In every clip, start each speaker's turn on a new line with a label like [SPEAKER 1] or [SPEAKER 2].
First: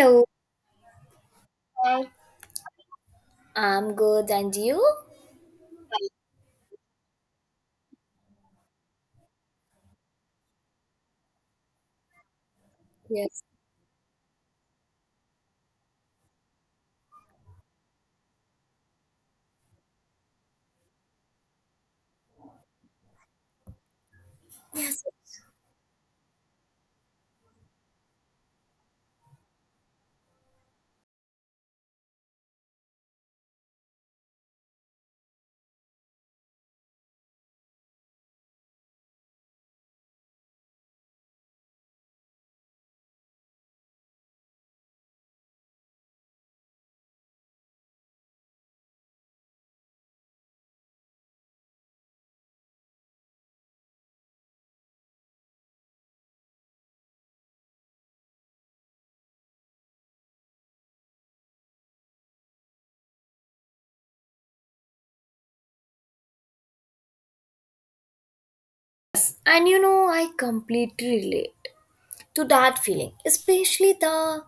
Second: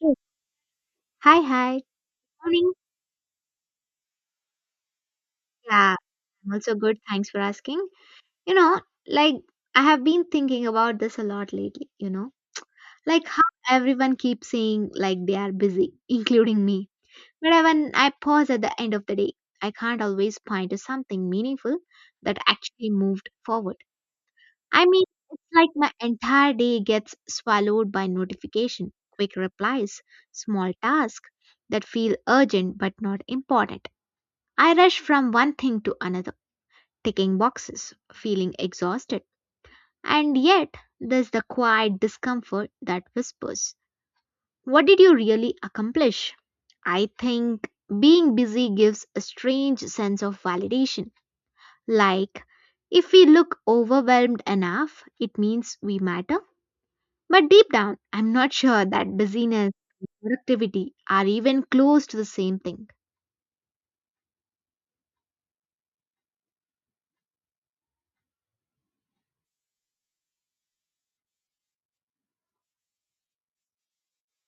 [SPEAKER 1] Yes. Hi, hi. Morning.
[SPEAKER 2] I'm good, and you?
[SPEAKER 1] Yeah, I'm also good. Thanks for asking. You know, like I have been thinking about this a lot lately, like how
[SPEAKER 2] Yes.
[SPEAKER 1] everyone keeps saying like they are busy, including me. But when I pause at the end of the day, I can't always point to something meaningful that actually moved forward. I mean, it's like my entire day gets swallowed by notification, quick replies, small tasks that feel urgent but not important. I rushed from one thing to another, ticking boxes, feeling exhausted. And yet, there's the quiet discomfort that whispers, what did you really accomplish? I think being busy gives a strange sense of validation. Like, if we look overwhelmed enough, it means we matter. But deep down, I'm not sure that busyness and productivity are even close to the same thing.
[SPEAKER 2] And you know, I completely relate to that feeling, especially the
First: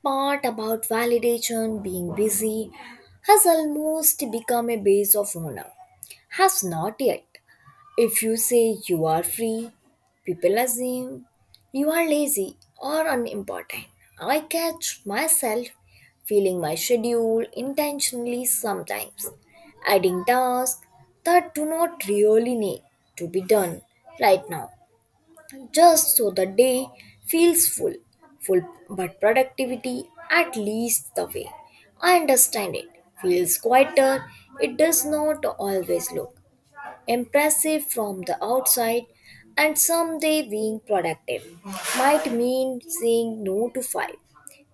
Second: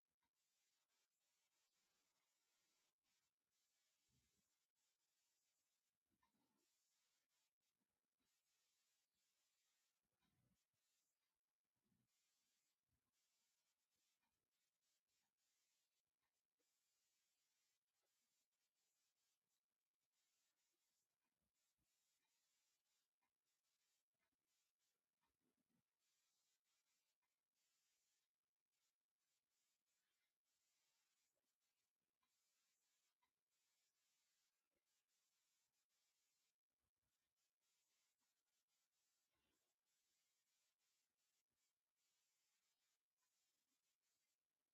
[SPEAKER 2] part about validation, being busy has almost become a base of honor. Has not yet. If you say you are free, people assume you are lazy or unimportant. I catch myself filling my schedule intentionally sometimes, adding tasks that do not really need to be done right now, just so the day feels full. Full but productivity, at least the way I understand it, feels quieter. It does not always look impressive from the outside and someday being productive might mean saying no to five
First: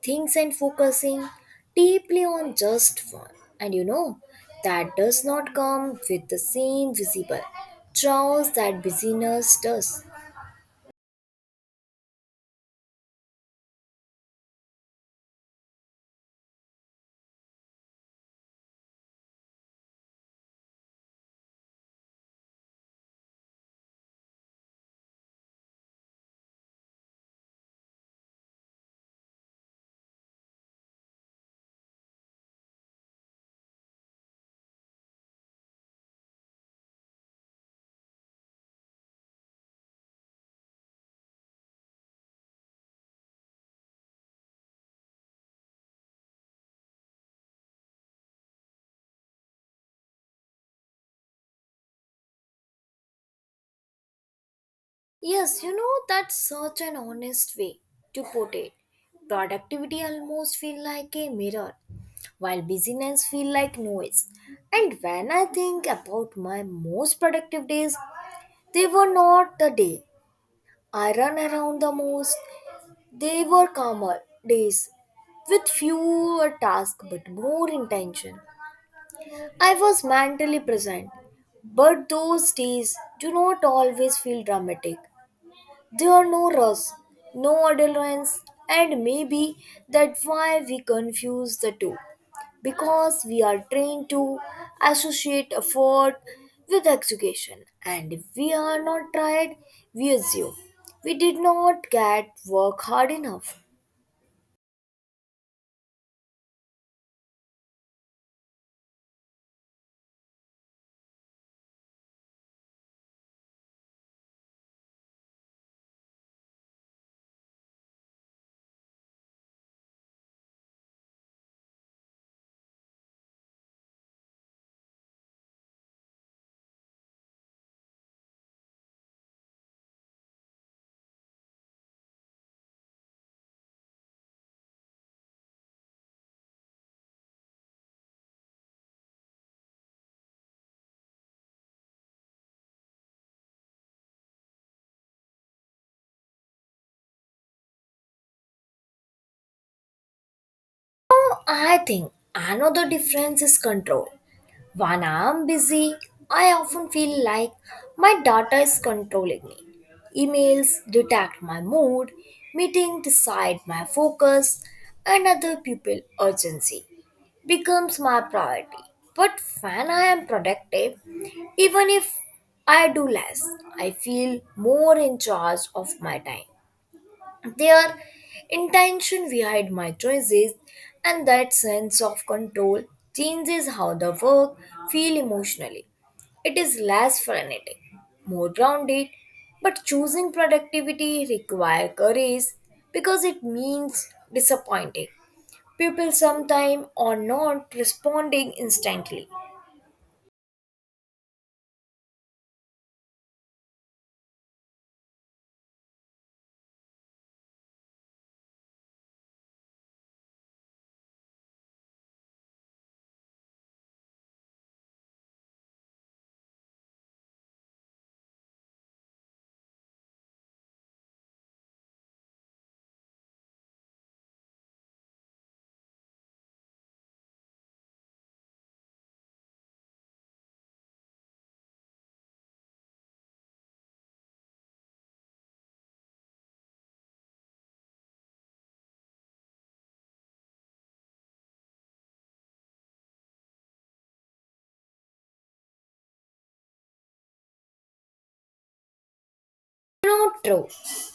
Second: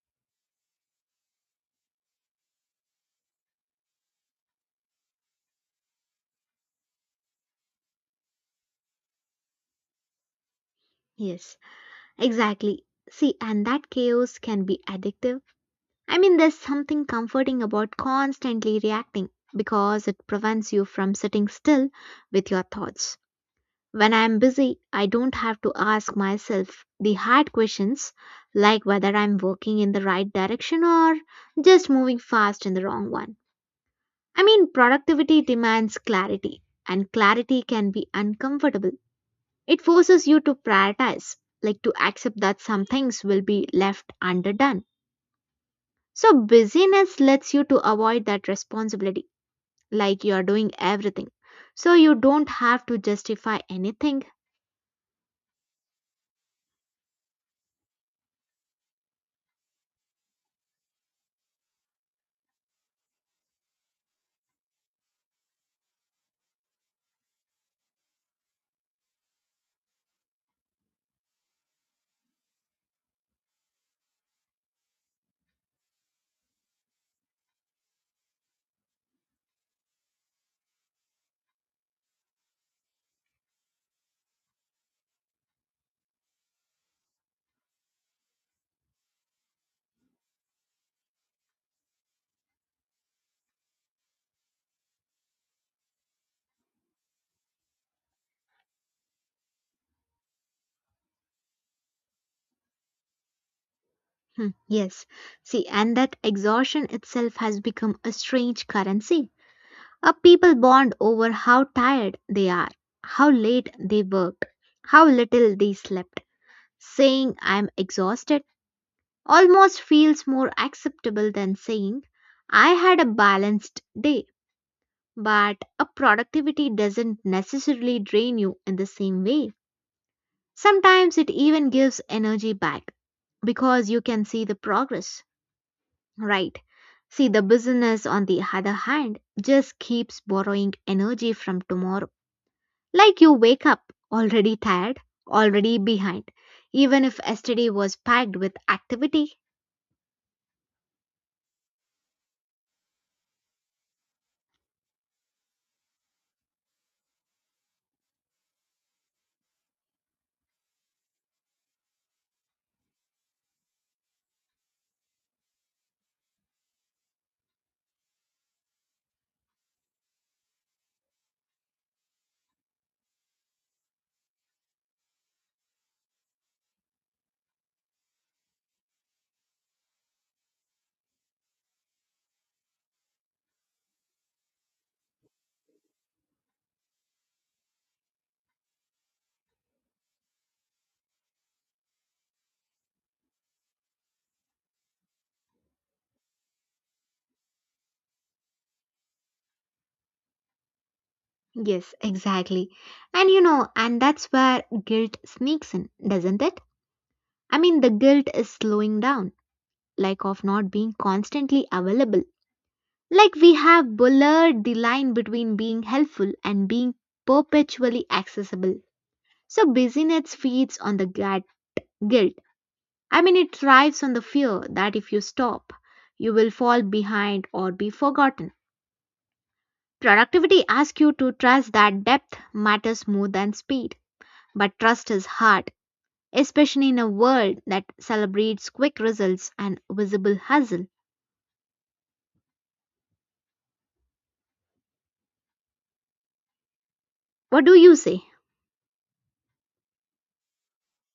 [SPEAKER 2] things and focusing deeply on just one. And you know, that does not come with the same visible chores that busyness does.
[SPEAKER 1] Yes, exactly. See, and that chaos can be addictive. I mean, there's something comforting about constantly reacting because it prevents you from sitting still with your thoughts. When I'm busy, I don't have to ask myself the hard questions like whether I'm working in the right direction or just moving fast in the wrong one. I mean, productivity demands clarity, and clarity can be uncomfortable. It forces you to prioritize, like to accept that some things will be left underdone. So, busyness lets you to avoid that responsibility, like you are doing everything. So, you don't have to justify anything.
[SPEAKER 2] Yes, you know, that's such an honest way to put it. Productivity almost feel like a mirror, while busyness feel like noise. And when I think about my most productive days, they were not the day I run around the most. They were calmer days with fewer tasks but more intention. I was mentally present, but those days do not always feel dramatic. There are no rules, no deadlines, and maybe that's why we confuse the two. Because we are trained to associate effort with execution, and if we are not tried, we assume we did not get work hard enough.
[SPEAKER 1] Hmm, yes. See, and that exhaustion itself has become a strange currency. A people bond over how tired they are, how late they worked, how little they slept. Saying I'm exhausted almost feels more acceptable than saying I had a balanced day. But a productivity doesn't necessarily drain you in the same way. Sometimes it even gives energy back because you can see the progress, right? See, the business, on the other hand, just keeps borrowing energy from tomorrow. Like you wake up already tired, already behind, even if yesterday was packed with activity.
[SPEAKER 2] I think another difference is control. When I'm busy, I often feel like my data is controlling me. Emails detect my mood, meetings decide my focus, and other people urgency becomes my priority. But when I am productive, even if I do less, I feel more in charge of my time, their intention behind my choices, and that sense of control changes how the work feel emotionally. It is less frenetic, more grounded, but choosing productivity require courage because it means disappointing people sometimes or not responding instantly.
[SPEAKER 1] Yes, exactly. And that's where guilt sneaks in, doesn't it? I mean, the guilt is slowing down like of not being constantly available. Like we have blurred the line between being helpful and being perpetually accessible. So busyness feeds on the guilt. I mean, it thrives on the fear that if you stop, you will fall behind or be forgotten. Productivity asks you to trust that depth matters more than speed, but trust is hard, especially in a world that celebrates quick results and visible hustle. What do you say?
[SPEAKER 2] You know, true.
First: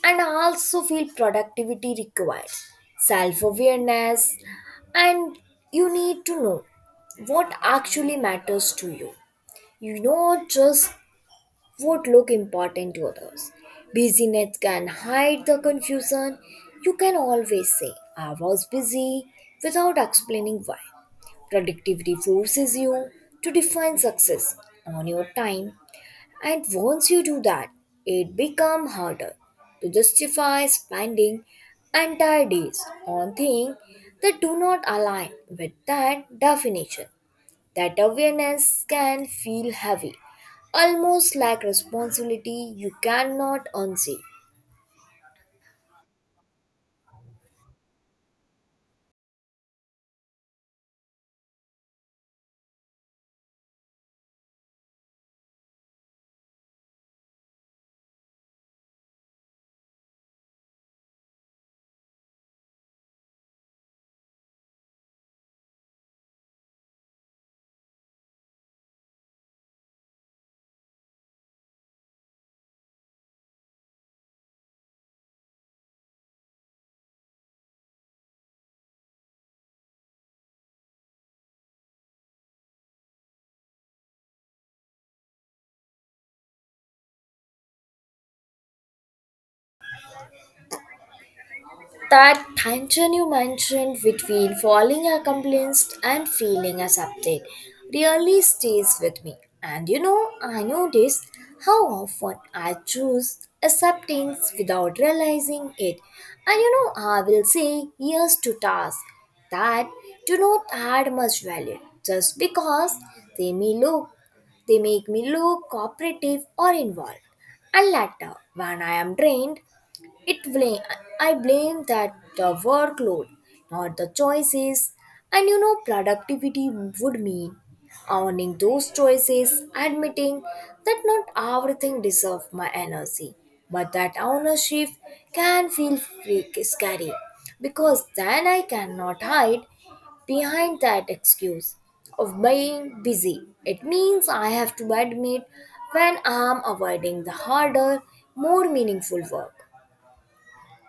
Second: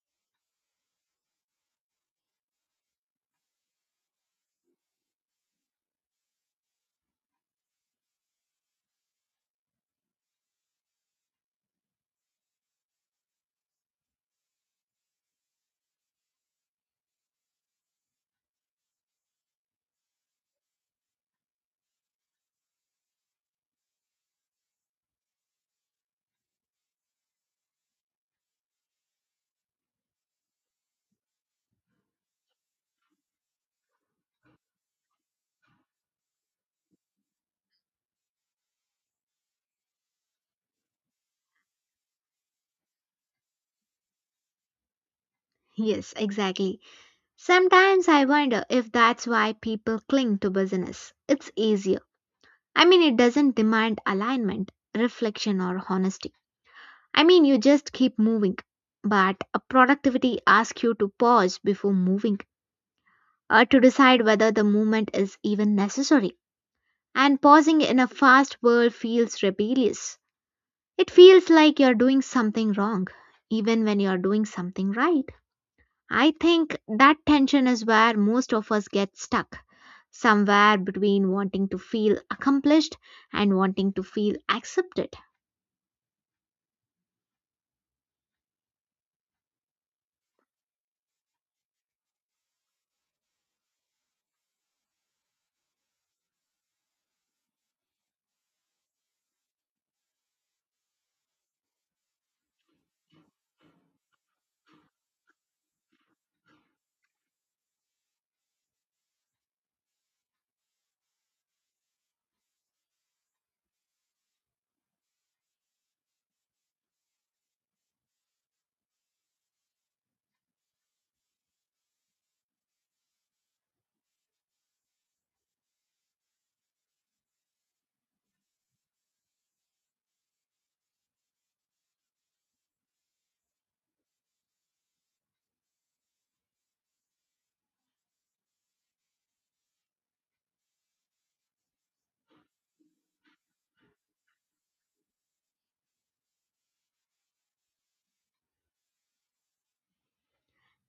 [SPEAKER 2] And I also feel productivity requires self awareness, and you need to know what actually matters to you. You know, just what look important to others. Busyness can hide the confusion. You can always say, I was busy without explaining why. Productivity forces you to define success on your time, and once you do that, it becomes harder to justify spending entire days on things that do not align with that definition. That awareness can feel heavy, almost like responsibility you cannot unsee.
[SPEAKER 1] Yes, exactly. Sometimes I wonder if that's why people cling to business. It's easier. I mean, it doesn't demand alignment, reflection, or honesty. I mean, you just keep moving. But a productivity asks you to pause before moving or to decide whether the movement is even necessary. And pausing in a fast world feels rebellious. It feels like you're doing something wrong, even when you're doing something right. I think that tension is where most of us get stuck, somewhere between wanting to feel accomplished and wanting to feel accepted.
[SPEAKER 2] That tension you mentioned between falling accomplished and feeling accepted really stays with me. And you know, I notice how often I choose acceptance without realizing it. And you know, I will say yes to tasks that do not add much value just because they may look, they make me look cooperative or involved. And later, when I am drained, it blame I blame that the workload, not the choices. And you know, productivity would mean owning those choices, admitting that not everything deserves my energy, but that ownership can feel scary because then I cannot hide behind that excuse of being busy. It means I have to admit when I'm avoiding the harder, more meaningful work.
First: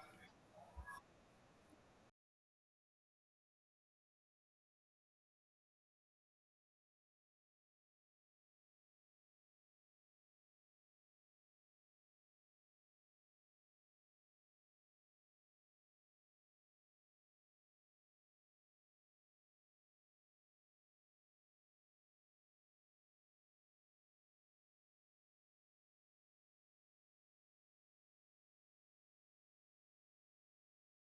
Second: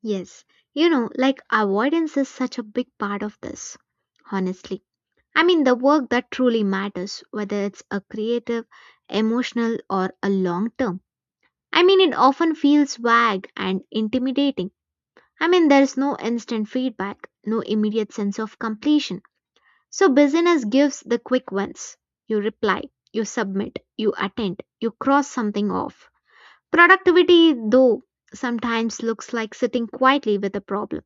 [SPEAKER 1] Yes, like avoidance is such a big part of this, honestly. I mean, the work that truly matters, whether it's a creative, emotional, or a long term. I mean, it often feels vague and intimidating. I mean, there's no instant feedback, no immediate sense of completion. So busyness gives the quick wins. You reply, you submit, you attend, you cross something off. Productivity, though, sometimes looks like sitting quietly with a problem,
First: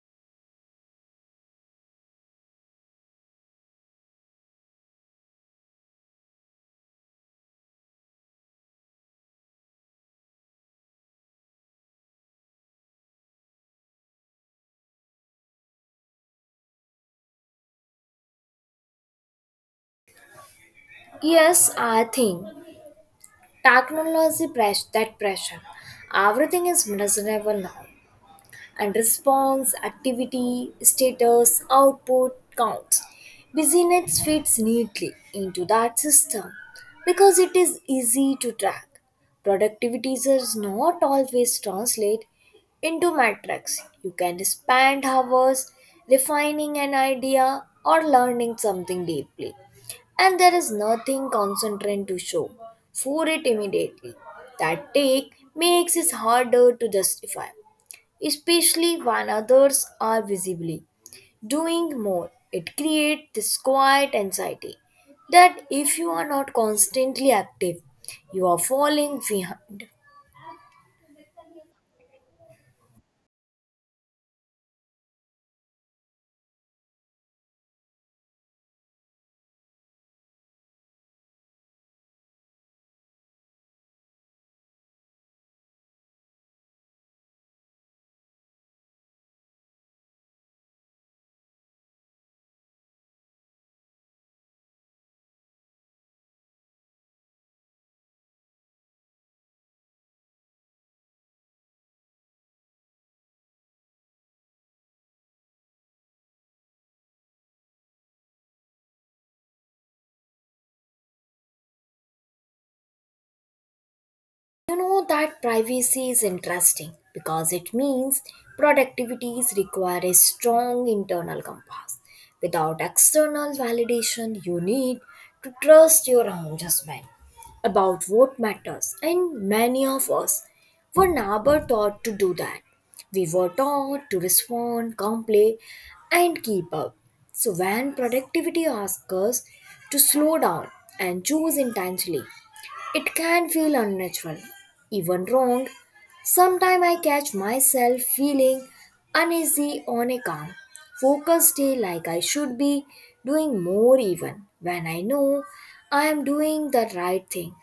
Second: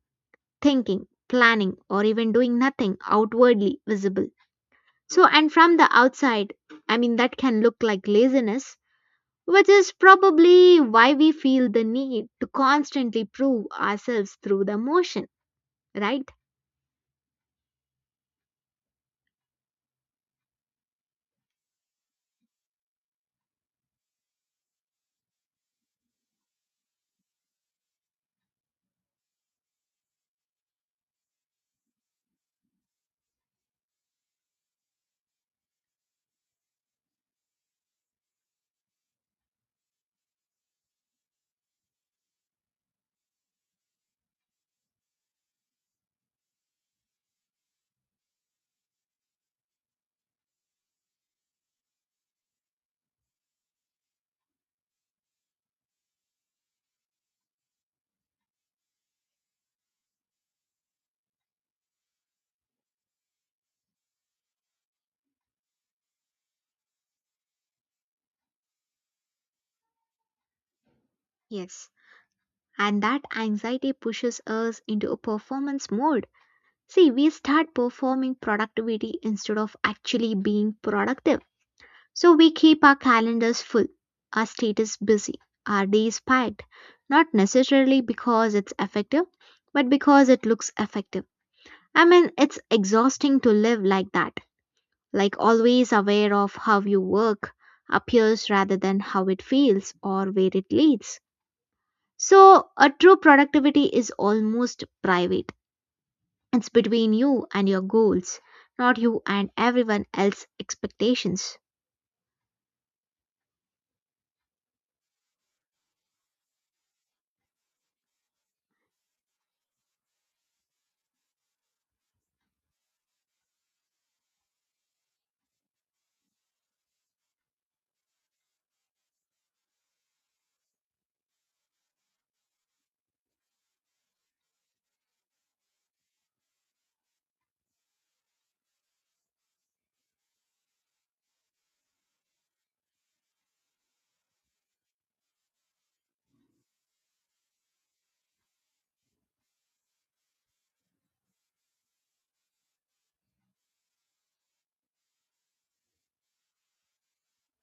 [SPEAKER 1] thinking, planning, or even doing nothing outwardly visible. So, and from the outside, I mean, that can look like laziness, which is probably why we feel the need to constantly prove ourselves through the motion, right?
[SPEAKER 2] Yes, I think technology press that pressure. Everything is miserable now and response, activity, status, output, count. BusyNet fits neatly into that system because it is easy to track. Productivity does not always translate into metrics. You can spend hours refining an idea or learning something deeply, and there is nothing concentrant to show for it immediately. That take makes it harder to justify, especially when others are visibly doing more. It creates this quiet anxiety that if you are not constantly active, you are falling behind.
[SPEAKER 1] Yes. And that anxiety pushes us into a performance mode. See, we start performing productivity instead of actually being productive. So we keep our calendars full, our status busy, our days packed, not necessarily because it's effective, but because it looks effective. I mean, it's exhausting to live like that, like always aware of how you work appears rather than how it feels or where it leads. So, a true productivity is almost private. It's between you and your goals, not you and everyone else's expectations.
[SPEAKER 2] You know that privacy is interesting because it means productivities require a strong internal compass. Without external validation, you need to trust your own judgment about what matters, and many of us were never taught to do that. We were taught to respond, complain, and keep up. So, when productivity asks us to slow down and choose intentionally, it can feel unnatural, even wrong. Sometimes I catch myself feeling uneasy on a calm, focused day like I should be doing more even when I know I am doing the right thing.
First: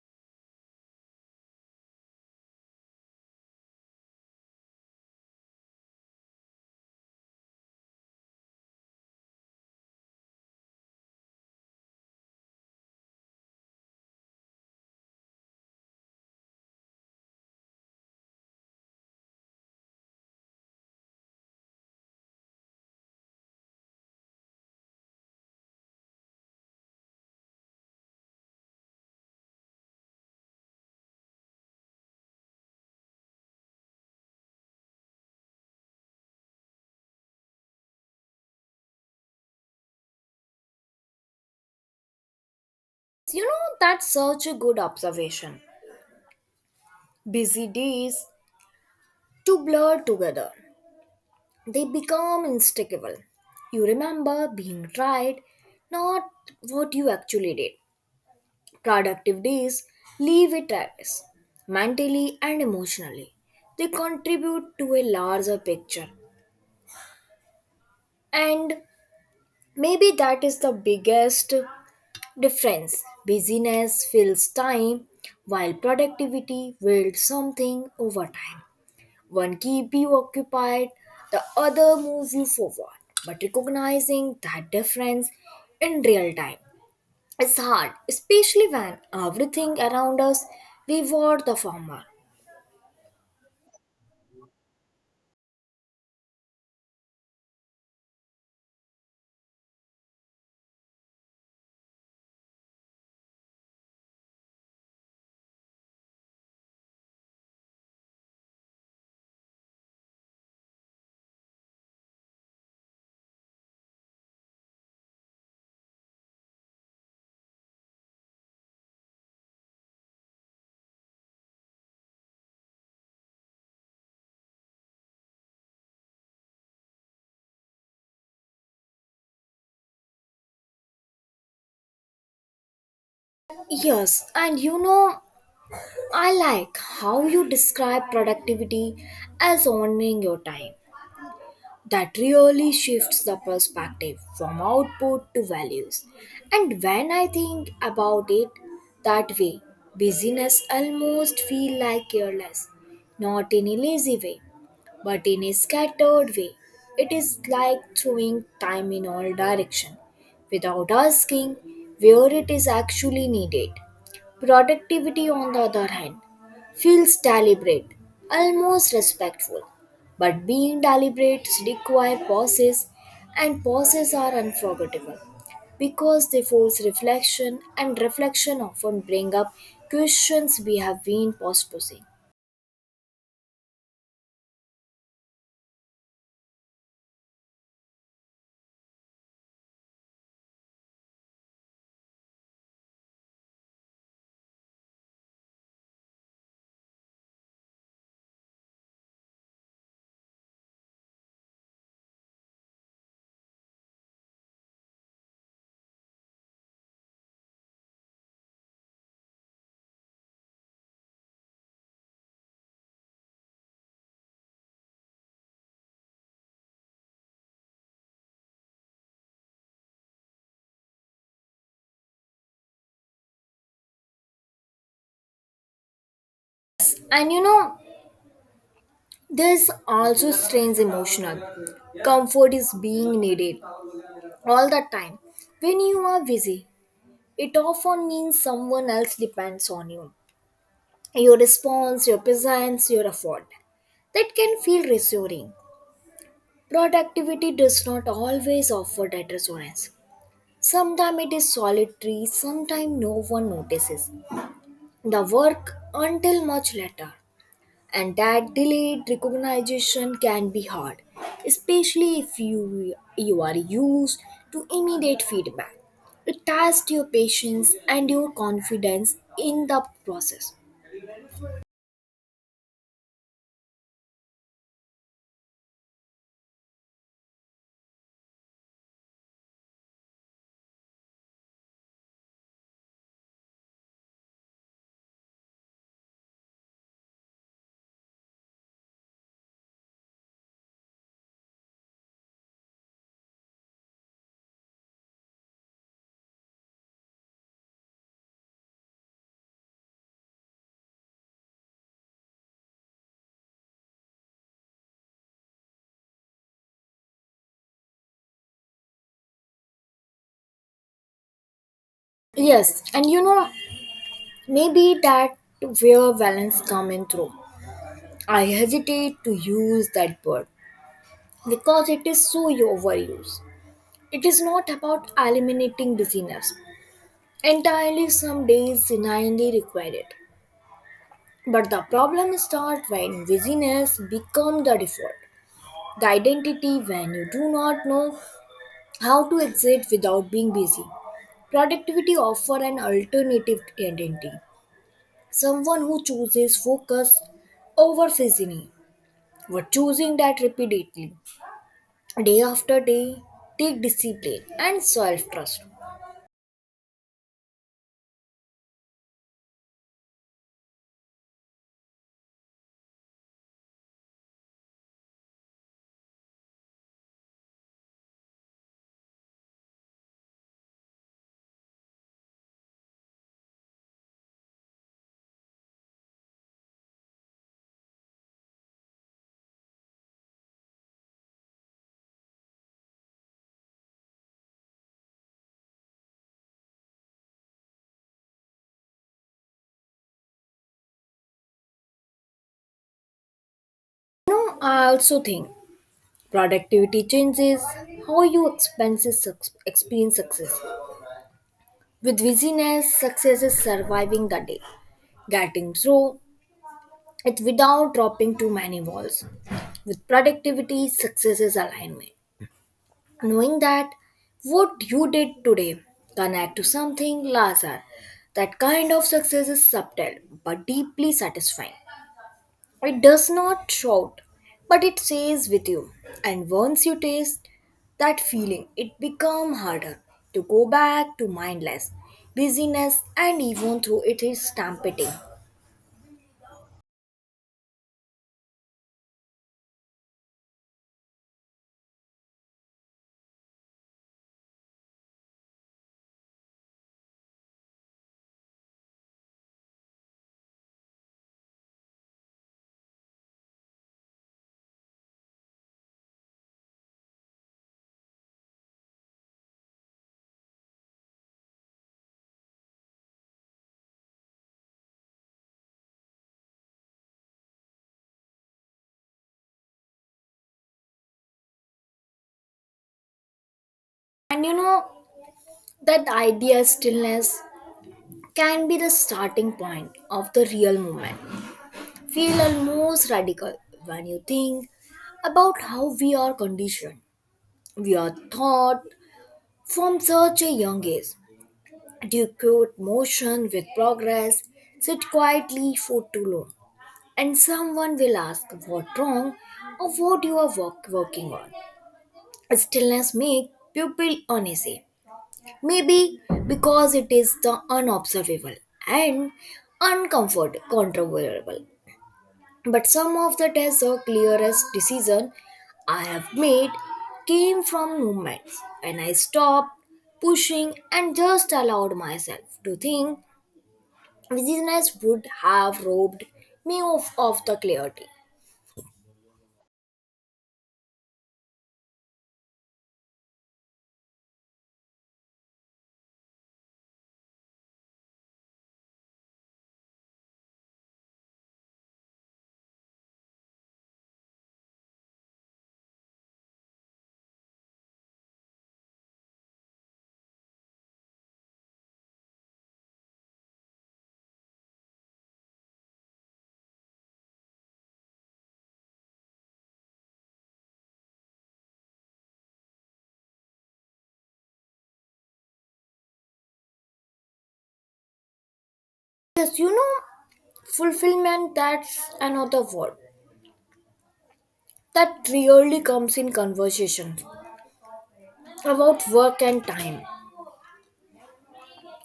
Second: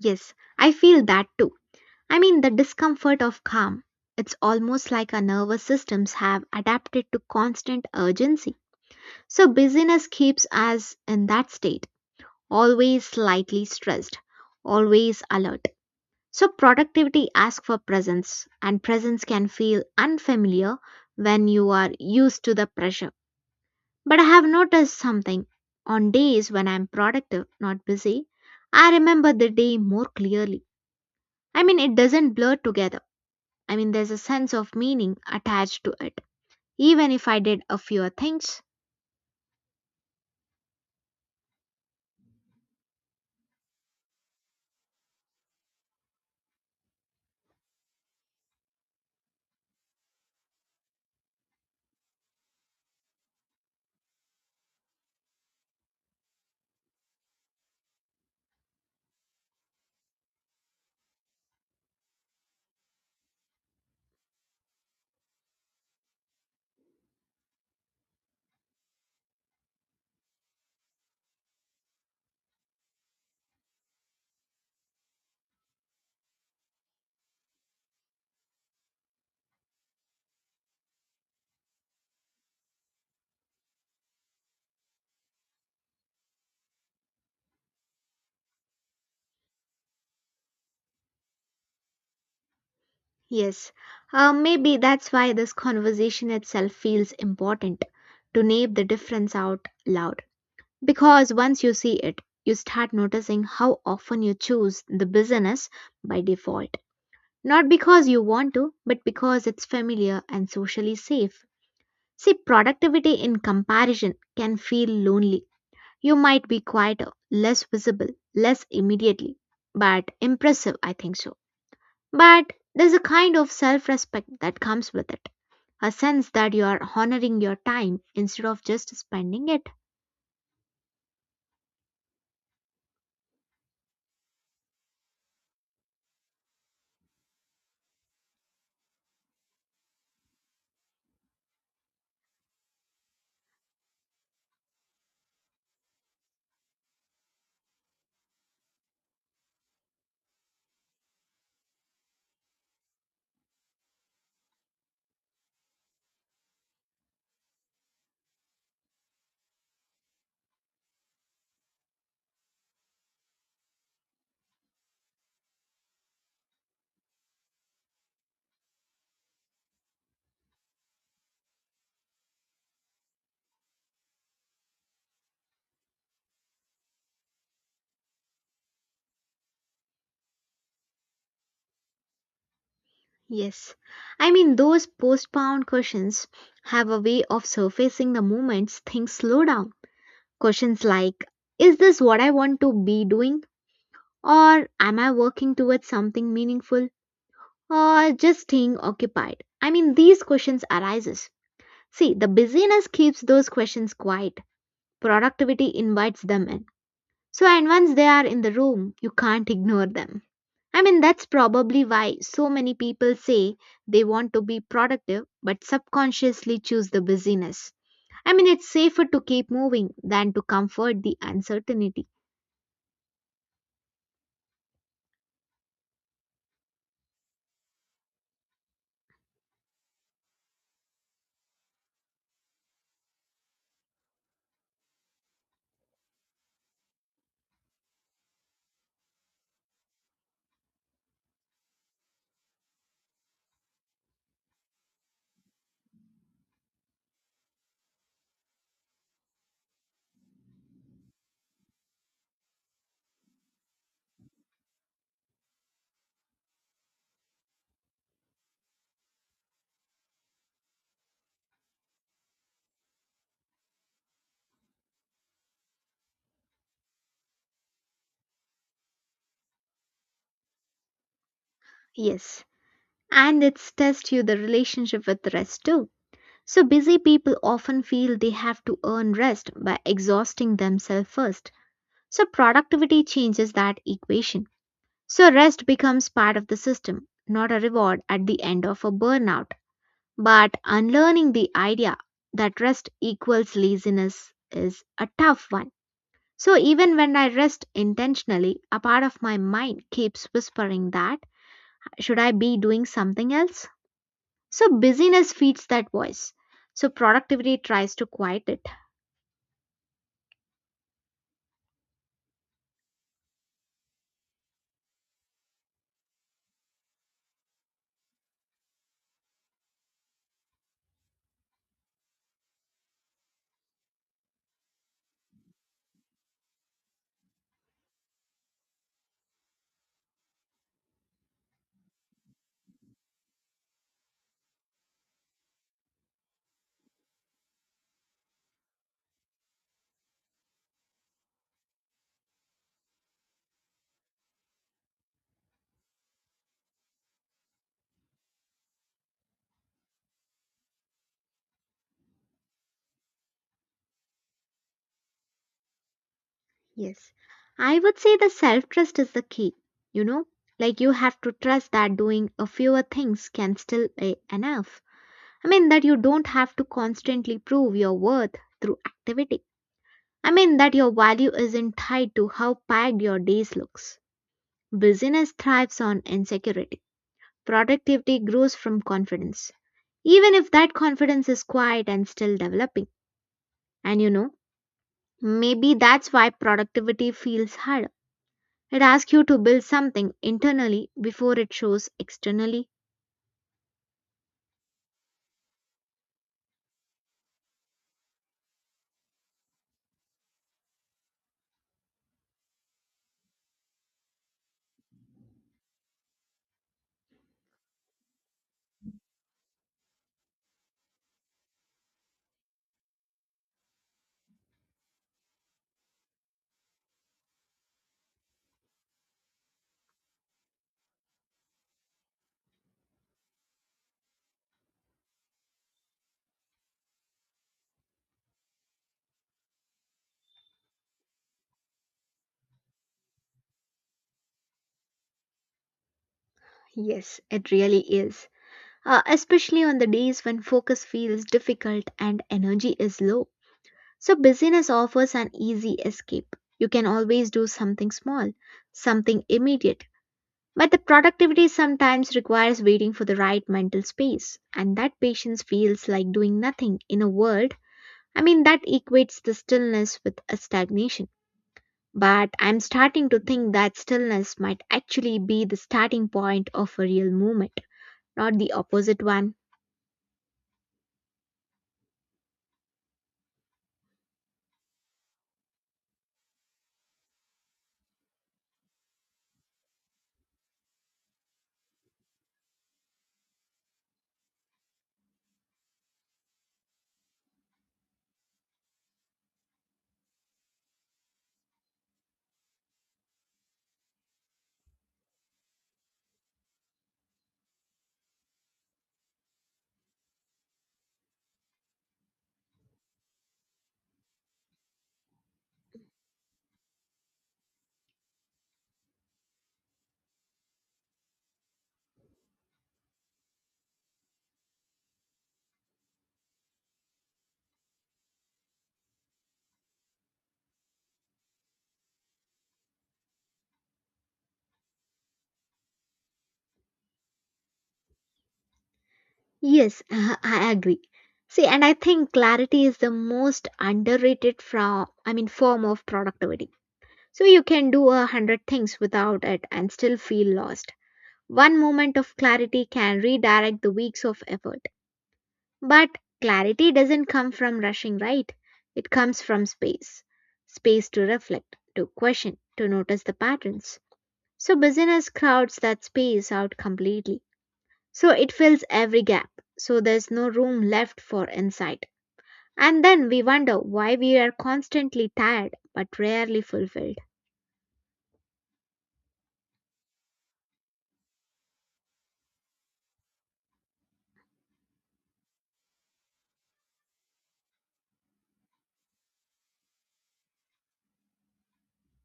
[SPEAKER 1] Yes, I feel that too. I mean, the discomfort of calm. It's almost like our nervous systems have adapted to constant urgency. So, busyness keeps us in that state, always slightly stressed, always alert. So, productivity asks for presence, and presence can feel unfamiliar when you are used to the pressure. But I have noticed something. On days when I'm productive, not busy, I remember the day more clearly. I mean, it doesn't blur together. I mean, there's a sense of meaning attached to it, even if I did a few things.
[SPEAKER 2] You know, that's such a good observation. Busy days to blur together. They become instigable. You remember being right, not what you actually did. Productive days leave it as mentally and emotionally. They contribute to a larger picture. And maybe that is the biggest difference. Busyness fills time, while productivity builds something over time. One keeps you occupied, the other moves you forward. But recognizing that difference in real time is hard, especially when everything around us reward the former.
[SPEAKER 1] Yes, maybe that's why this conversation itself feels important to name the difference out loud. Because once you see it, you start noticing how often you choose the business by default. Not because you want to, but because it's familiar and socially safe. See, productivity in comparison can feel lonely. You might be quieter, less visible, less immediately, but impressive, I think so. But there's a kind of self respect that comes with it, a sense that you are honoring your time instead of just spending it.
[SPEAKER 2] Yes, and you know, I like how you describe productivity as owning your time. That really shifts the perspective from output to values. And when I think about it that way, busyness almost feels like careless, not in a lazy way, but in a scattered way. It is like throwing time in all direction without asking where it is actually needed. Productivity, on the other hand, feels deliberate, almost respectful. But being deliberate require pauses, and pauses are unforgettable because they force reflection, and reflection often bring up questions we have been postposing.
[SPEAKER 1] Yes. I mean, those postponed questions have a way of surfacing the moments things slow down. Questions like, is this what I want to be doing? Or am I working towards something meaningful? Or just staying occupied? I mean, these questions arises. See, the busyness keeps those questions quiet. Productivity invites them in. So, and once they are in the room, you can't ignore them. I mean, that's probably why so many people say they want to be productive but subconsciously choose the busyness. I mean, it's safer to keep moving than to comfort the uncertainty.
[SPEAKER 2] And you know, this also strains emotional. Comfort is being needed all the time. When you are busy, it often means someone else depends on you. Your response, your presence, your effort, that can feel reassuring. Productivity does not always offer that resonance. Sometimes it is solitary, sometimes no one notices the work until much later. And that delayed recognition can be hard, especially if you are used to immediate feedback. It tests your patience and your confidence in the process.
[SPEAKER 1] Yes, and it's test you the relationship with rest too. So busy people often feel they have to earn rest by exhausting themselves first. So productivity changes that equation. So rest becomes part of the system, not a reward at the end of a burnout. But unlearning the idea that rest equals laziness is a tough one. So even when I rest intentionally, a part of my mind keeps whispering that should I be doing something else? So busyness feeds that voice. So productivity tries to quiet it.
[SPEAKER 2] Yes, and you know, maybe that where balance come in through. I hesitate to use that word because it is so overused. It is not about eliminating busyness entirely, some days genuinely require it. But the problem starts when busyness becomes the default, the identity when you do not know how to exist without being busy. Productivity offers an alternative identity, someone who chooses focus over busyness. But choosing that repeatedly, day after day, take discipline and self trust.
[SPEAKER 1] Yes. I would say the self trust is the key. You know, like you have to trust that doing a fewer things can still be enough. I mean, that you don't have to constantly prove your worth through activity. I mean, that your value isn't tied to how packed your days looks. Busyness thrives on insecurity. Productivity grows from confidence, even if that confidence is quiet and still developing. And maybe that's why productivity feels hard. It asks you to build something internally before it shows externally.
[SPEAKER 2] Know, I also think productivity changes how you experience success. With busyness, success is surviving the day, getting through it without dropping too many walls. With productivity, success is alignment. Knowing that what you did today connect to something larger. That kind of success is subtle but deeply satisfying. It does not shout, but it stays with you. And once you taste that feeling, it becomes harder to go back to mindless busyness and even though it is stampeding.
[SPEAKER 1] Yes, it really is. Especially on the days when focus feels difficult and energy is low. So, busyness offers an easy escape. You can always do something small, something immediate. But the productivity sometimes requires waiting for the right mental space, and that patience feels like doing nothing in a world. I mean, that equates the stillness with a stagnation. But I'm starting to think that stillness might actually be the starting point of a real movement, not the opposite one.
[SPEAKER 2] And you know that idea stillness can be the starting point of the real movement. Feel almost radical when you think about how we are conditioned. We are taught from such a young age Decote motion with progress, sit quietly for too long, and someone will ask what wrong or what you are working on. Stillness makes people uneasy, maybe because it is the unobservable and uncontrollable. But some of the tests or clearest decision I have made came from movements, and I stopped pushing and just allowed myself to think. Business would have robbed me of the clarity.
[SPEAKER 1] Yes, I agree. See, and I think clarity is the most underrated I mean, form of productivity. So you can do 100 things without it and still feel lost. One moment of clarity can redirect the weeks of effort. But clarity doesn't come from rushing, right? It comes from space. Space to reflect, to question, to notice the patterns. So business crowds that space out completely. So it fills every gap. So there's no room left for insight. And then we wonder why we are constantly tired but rarely fulfilled.
[SPEAKER 2] Yes, you know, fulfillment, that's another word that really comes in conversations about work and time.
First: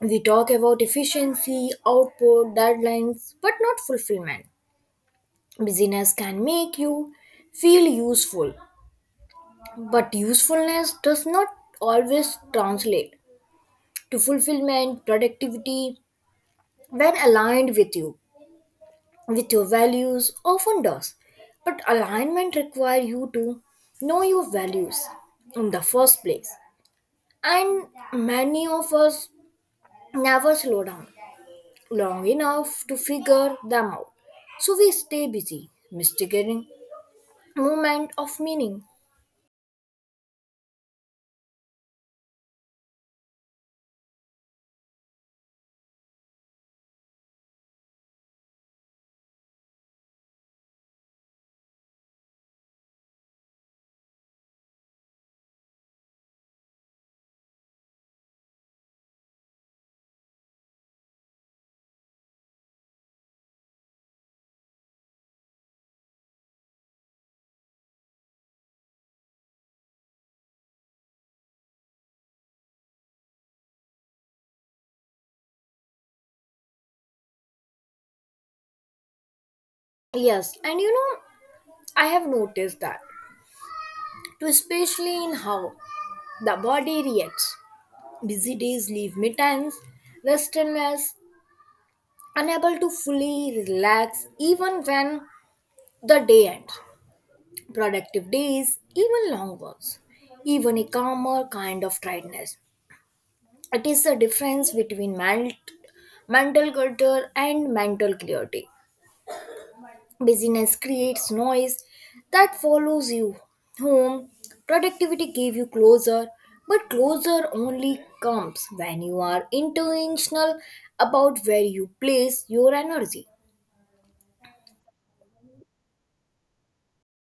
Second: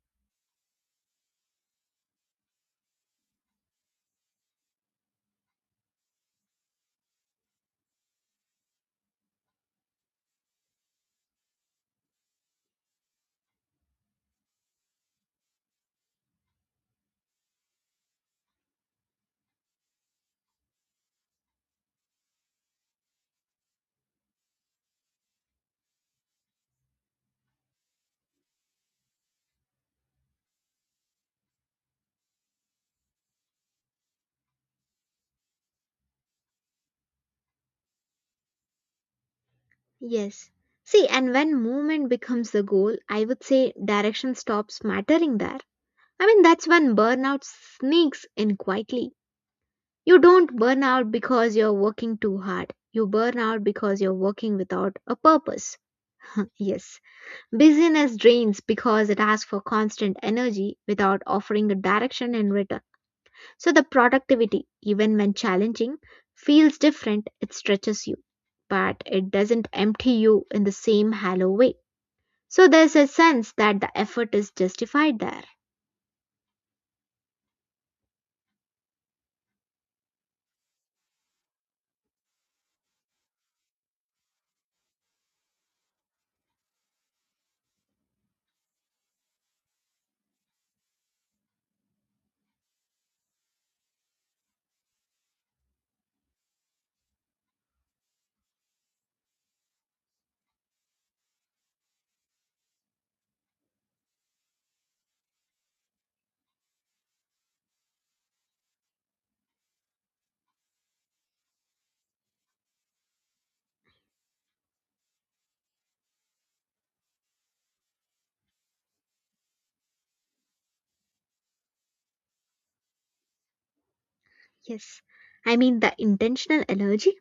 [SPEAKER 2] We talk about efficiency, output, deadlines, but not fulfillment. Busyness can make you feel useful, but usefulness does not always translate to fulfillment, productivity, when aligned with you, with your values often does, but alignment requires you to know your values in the first place, and many of us never slow down long enough to figure them out, so we stay busy mistaking moment of meaning.
[SPEAKER 1] Yes. See, and when movement becomes the goal, I would say direction stops mattering there. I mean, that's when burnout sneaks in quietly. You don't burn out because you're working too hard. You burn out because you're working without a purpose. Yes, busyness drains because it asks for constant energy without offering a direction in return. So the productivity, even when challenging, feels different. It stretches you, but it doesn't empty you in the same hollow way. So there's a sense that the effort is justified there.
[SPEAKER 2] Yes, and you know, I have noticed that too, especially in how the body reacts. Busy days leave me tense, restless, unable to fully relax even when the day ends. Productive days, even long ones, even a calmer kind of tiredness. It is the difference between mental clutter and mental clarity. Busyness creates noise that follows you home. Productivity gave you closer, but closer only comes when you are intentional about where you place your energy.
[SPEAKER 1] Yes, I mean the intentional energy.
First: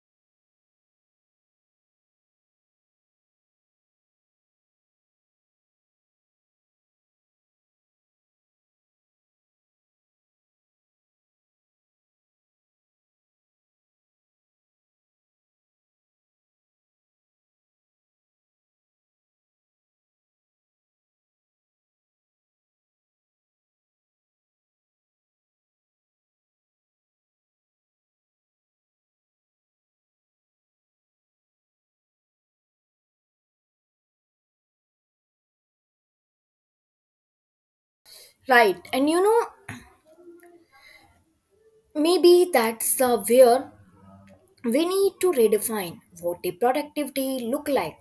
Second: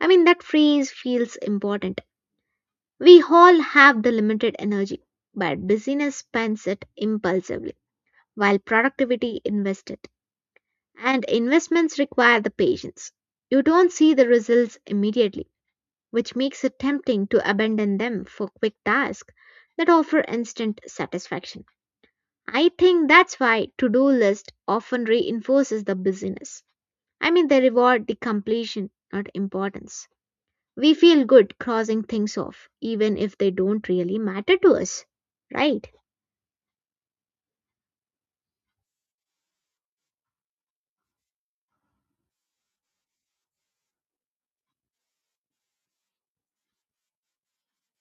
[SPEAKER 1] I mean, that phrase feels important. We all have the limited energy, but busyness spends it impulsively, while productivity invests it. And investments require the patience. You don't see the results immediately, which makes it tempting to abandon them for quick tasks that offer instant satisfaction. I think that's why to-do list often reinforces the busyness. I mean, they reward the completion, not importance. We feel good crossing things off, even if they don't really matter to us, right?
[SPEAKER 2] Right, and you know, maybe that's the where we need to redefine what the productivity look like,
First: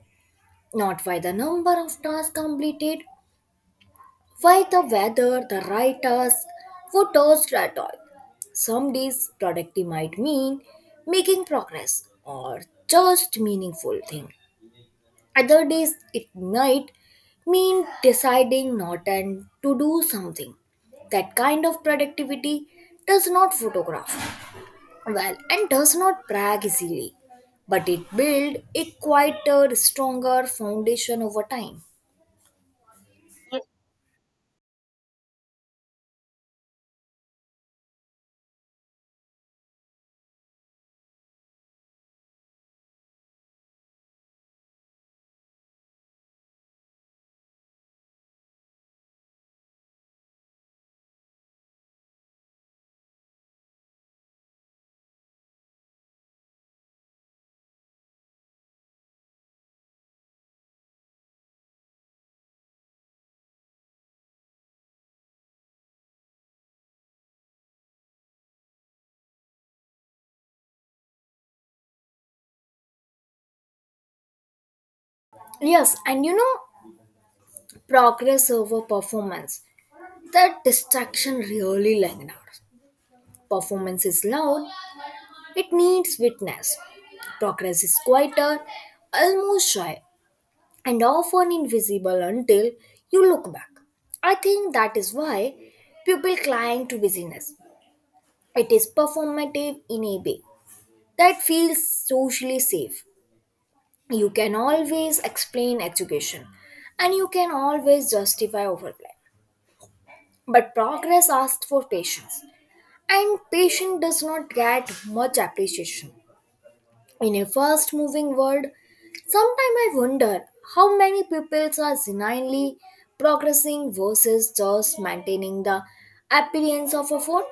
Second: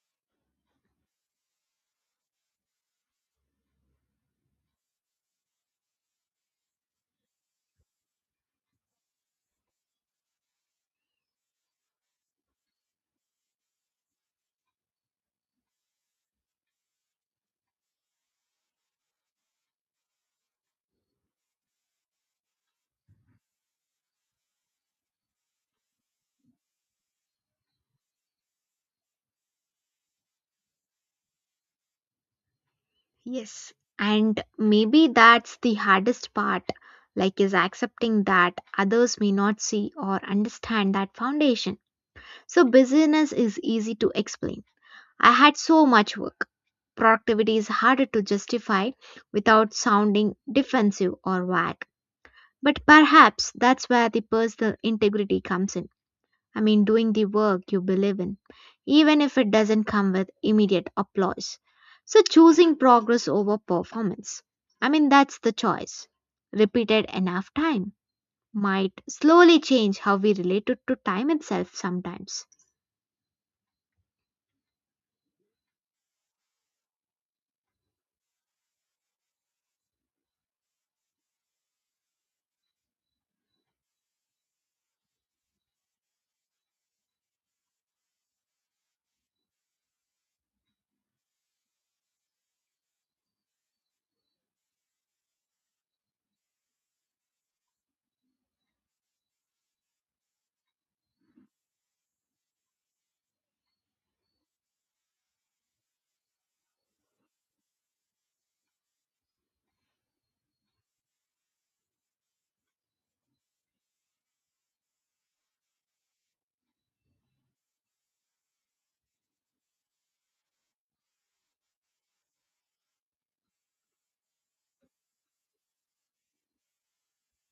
[SPEAKER 2] not by the number of tasks completed, by the whether the right task for task at all. Some days productivity might mean making progress or just meaningful thing. Other days it might mean deciding not and to do something. That kind of productivity does not photograph well and does not brag easily, but it built a quieter stronger foundation over time.
[SPEAKER 1] Yes, and maybe that's the hardest part, like is accepting that others may not see or understand that foundation. So busyness is easy to explain. I had so much work. Productivity is harder to justify without sounding defensive or vague. But perhaps that's where the personal integrity comes in. I mean, doing the work you believe in, even if it doesn't come with immediate applause. So, choosing progress over performance. I mean, that's the choice. Repeated enough time might slowly change how we relate it to time itself sometimes.
[SPEAKER 2] Yes, and you know, progress over performance, that distraction really lingers. Performance is loud, it needs witness. Progress is quieter, almost shy, and often invisible until you look back. I think that is why people cling to busyness. It is performative in a way that feels socially safe. You can always explain education and you can always justify overplay. But progress asks for patience, and patience does not get much appreciation. In a fast moving world, sometimes I wonder how many people are genuinely progressing versus just maintaining the appearance of a fort.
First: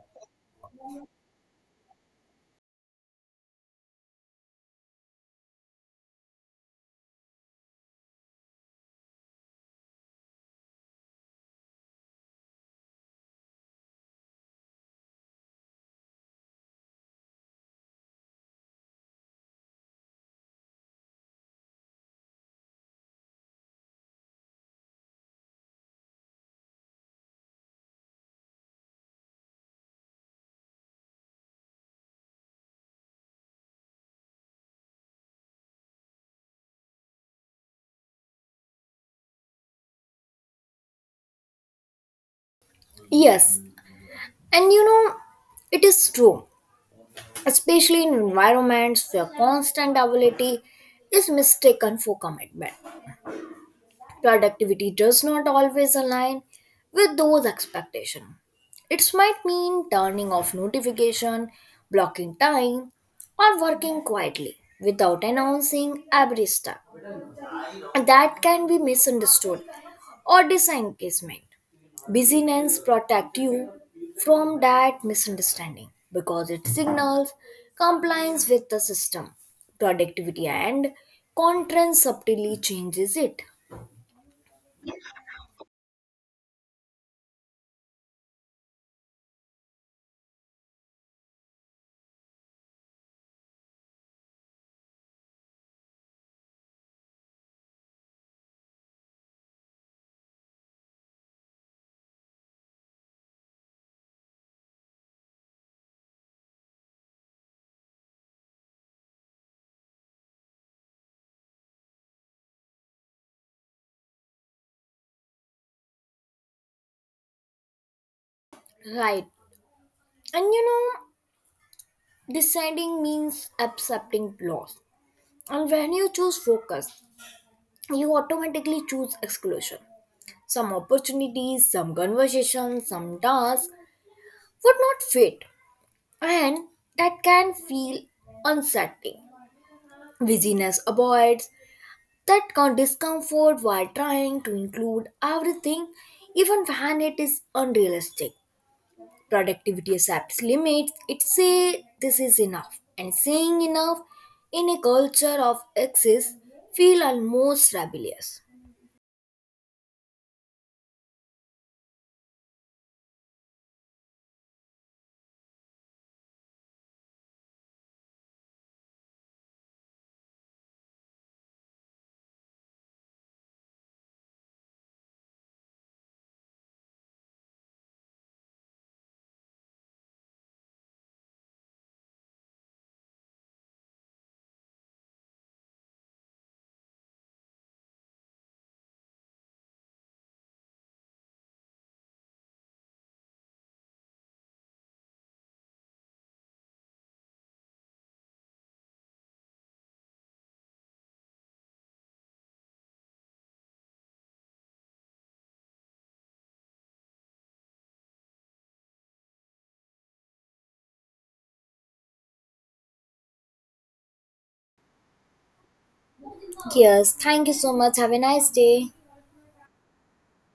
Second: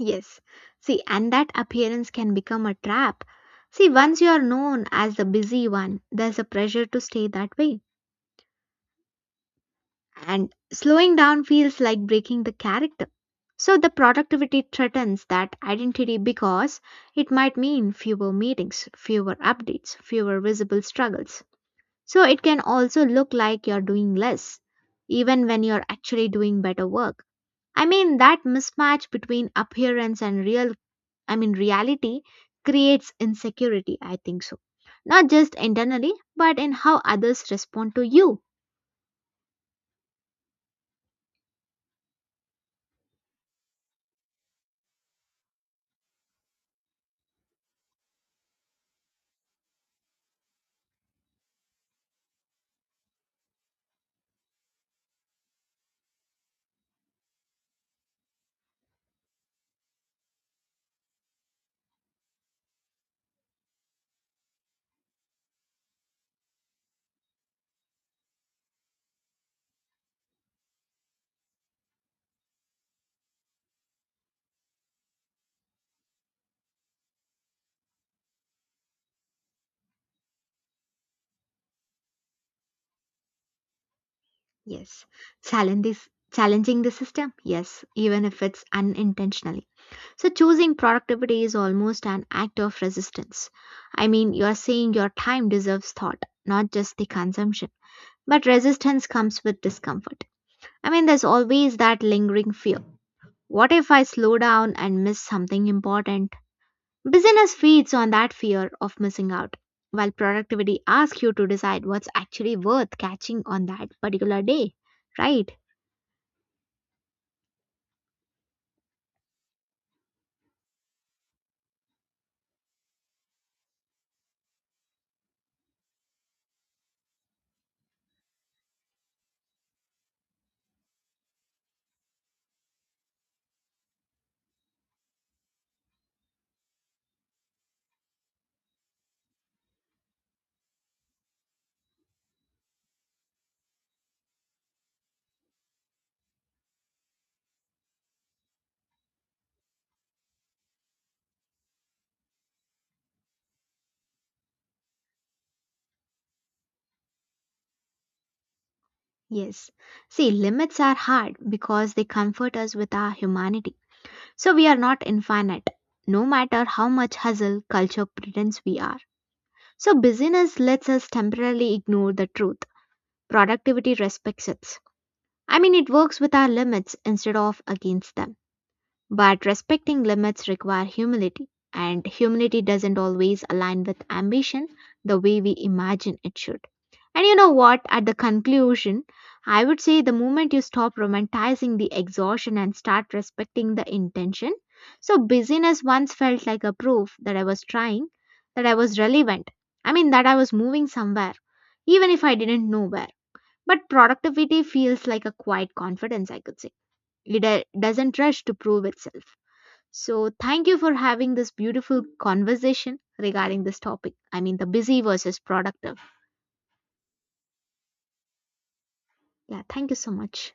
[SPEAKER 1] Yes. See, and that appearance can become a trap. See, once you are known as the busy one, there's a pressure to stay that way and slowing down feels like breaking the character. So the productivity threatens that identity because it might mean fewer meetings, fewer updates, fewer visible struggles. So it can also look like you're doing less, even when you're actually doing better work. I mean, that mismatch between appearance and I mean, reality creates insecurity, I think so. Not just internally, but in how others respond to you.
[SPEAKER 2] Yes, and you know, it is true, especially in environments where constant availability is mistaken for commitment. Productivity does not always align with those expectations. It might mean turning off notification, blocking time, or working quietly without announcing every step that can be misunderstood or disengagement. Busyness protect you from that misunderstanding because it signals compliance with the system. Productivity and content subtly changes it.
[SPEAKER 1] Yes. Challenging the system? Yes, even if it's unintentionally. So, choosing productivity is almost an act of resistance. I mean, you're saying your time deserves thought, not just the consumption. But resistance comes with discomfort. I mean, there's always that lingering fear. What if I slow down and miss something important? Business feeds on that fear of missing out, while productivity asks you to decide what's actually worth catching on that particular day, right?
[SPEAKER 2] Right. And you know, deciding means accepting loss. And when you choose focus, you automatically choose exclusion. Some opportunities, some conversations, some tasks would not fit and that can feel unsettling. Busyness avoids that discomfort while trying to include everything, even when it is unrealistic. Productivity accepts limits, it says this is enough, and saying enough in a culture of excess feel almost rebellious.
[SPEAKER 1] Yes. See, limits are hard because they comfort us with our humanity. So we are not infinite, no matter how much hustle culture pretends we are. So busyness lets us temporarily ignore the truth. Productivity respects it. I mean, it works with our limits instead of against them. But respecting limits require humility, and humility doesn't always align with ambition the way we imagine it should. And you know what? At the conclusion, I would say the moment you stop romanticizing the exhaustion and start respecting the intention. So, busyness once felt like a proof that I was trying, that I was relevant. I mean, that I was moving somewhere, even if I didn't know where. But productivity feels like a quiet confidence, I could say. It doesn't rush to prove itself. So, thank you for having this beautiful conversation regarding this topic. I mean, the busy versus productive.
[SPEAKER 2] Yes, thank you so much. Have a nice day.
[SPEAKER 1] Yeah, thank you so much.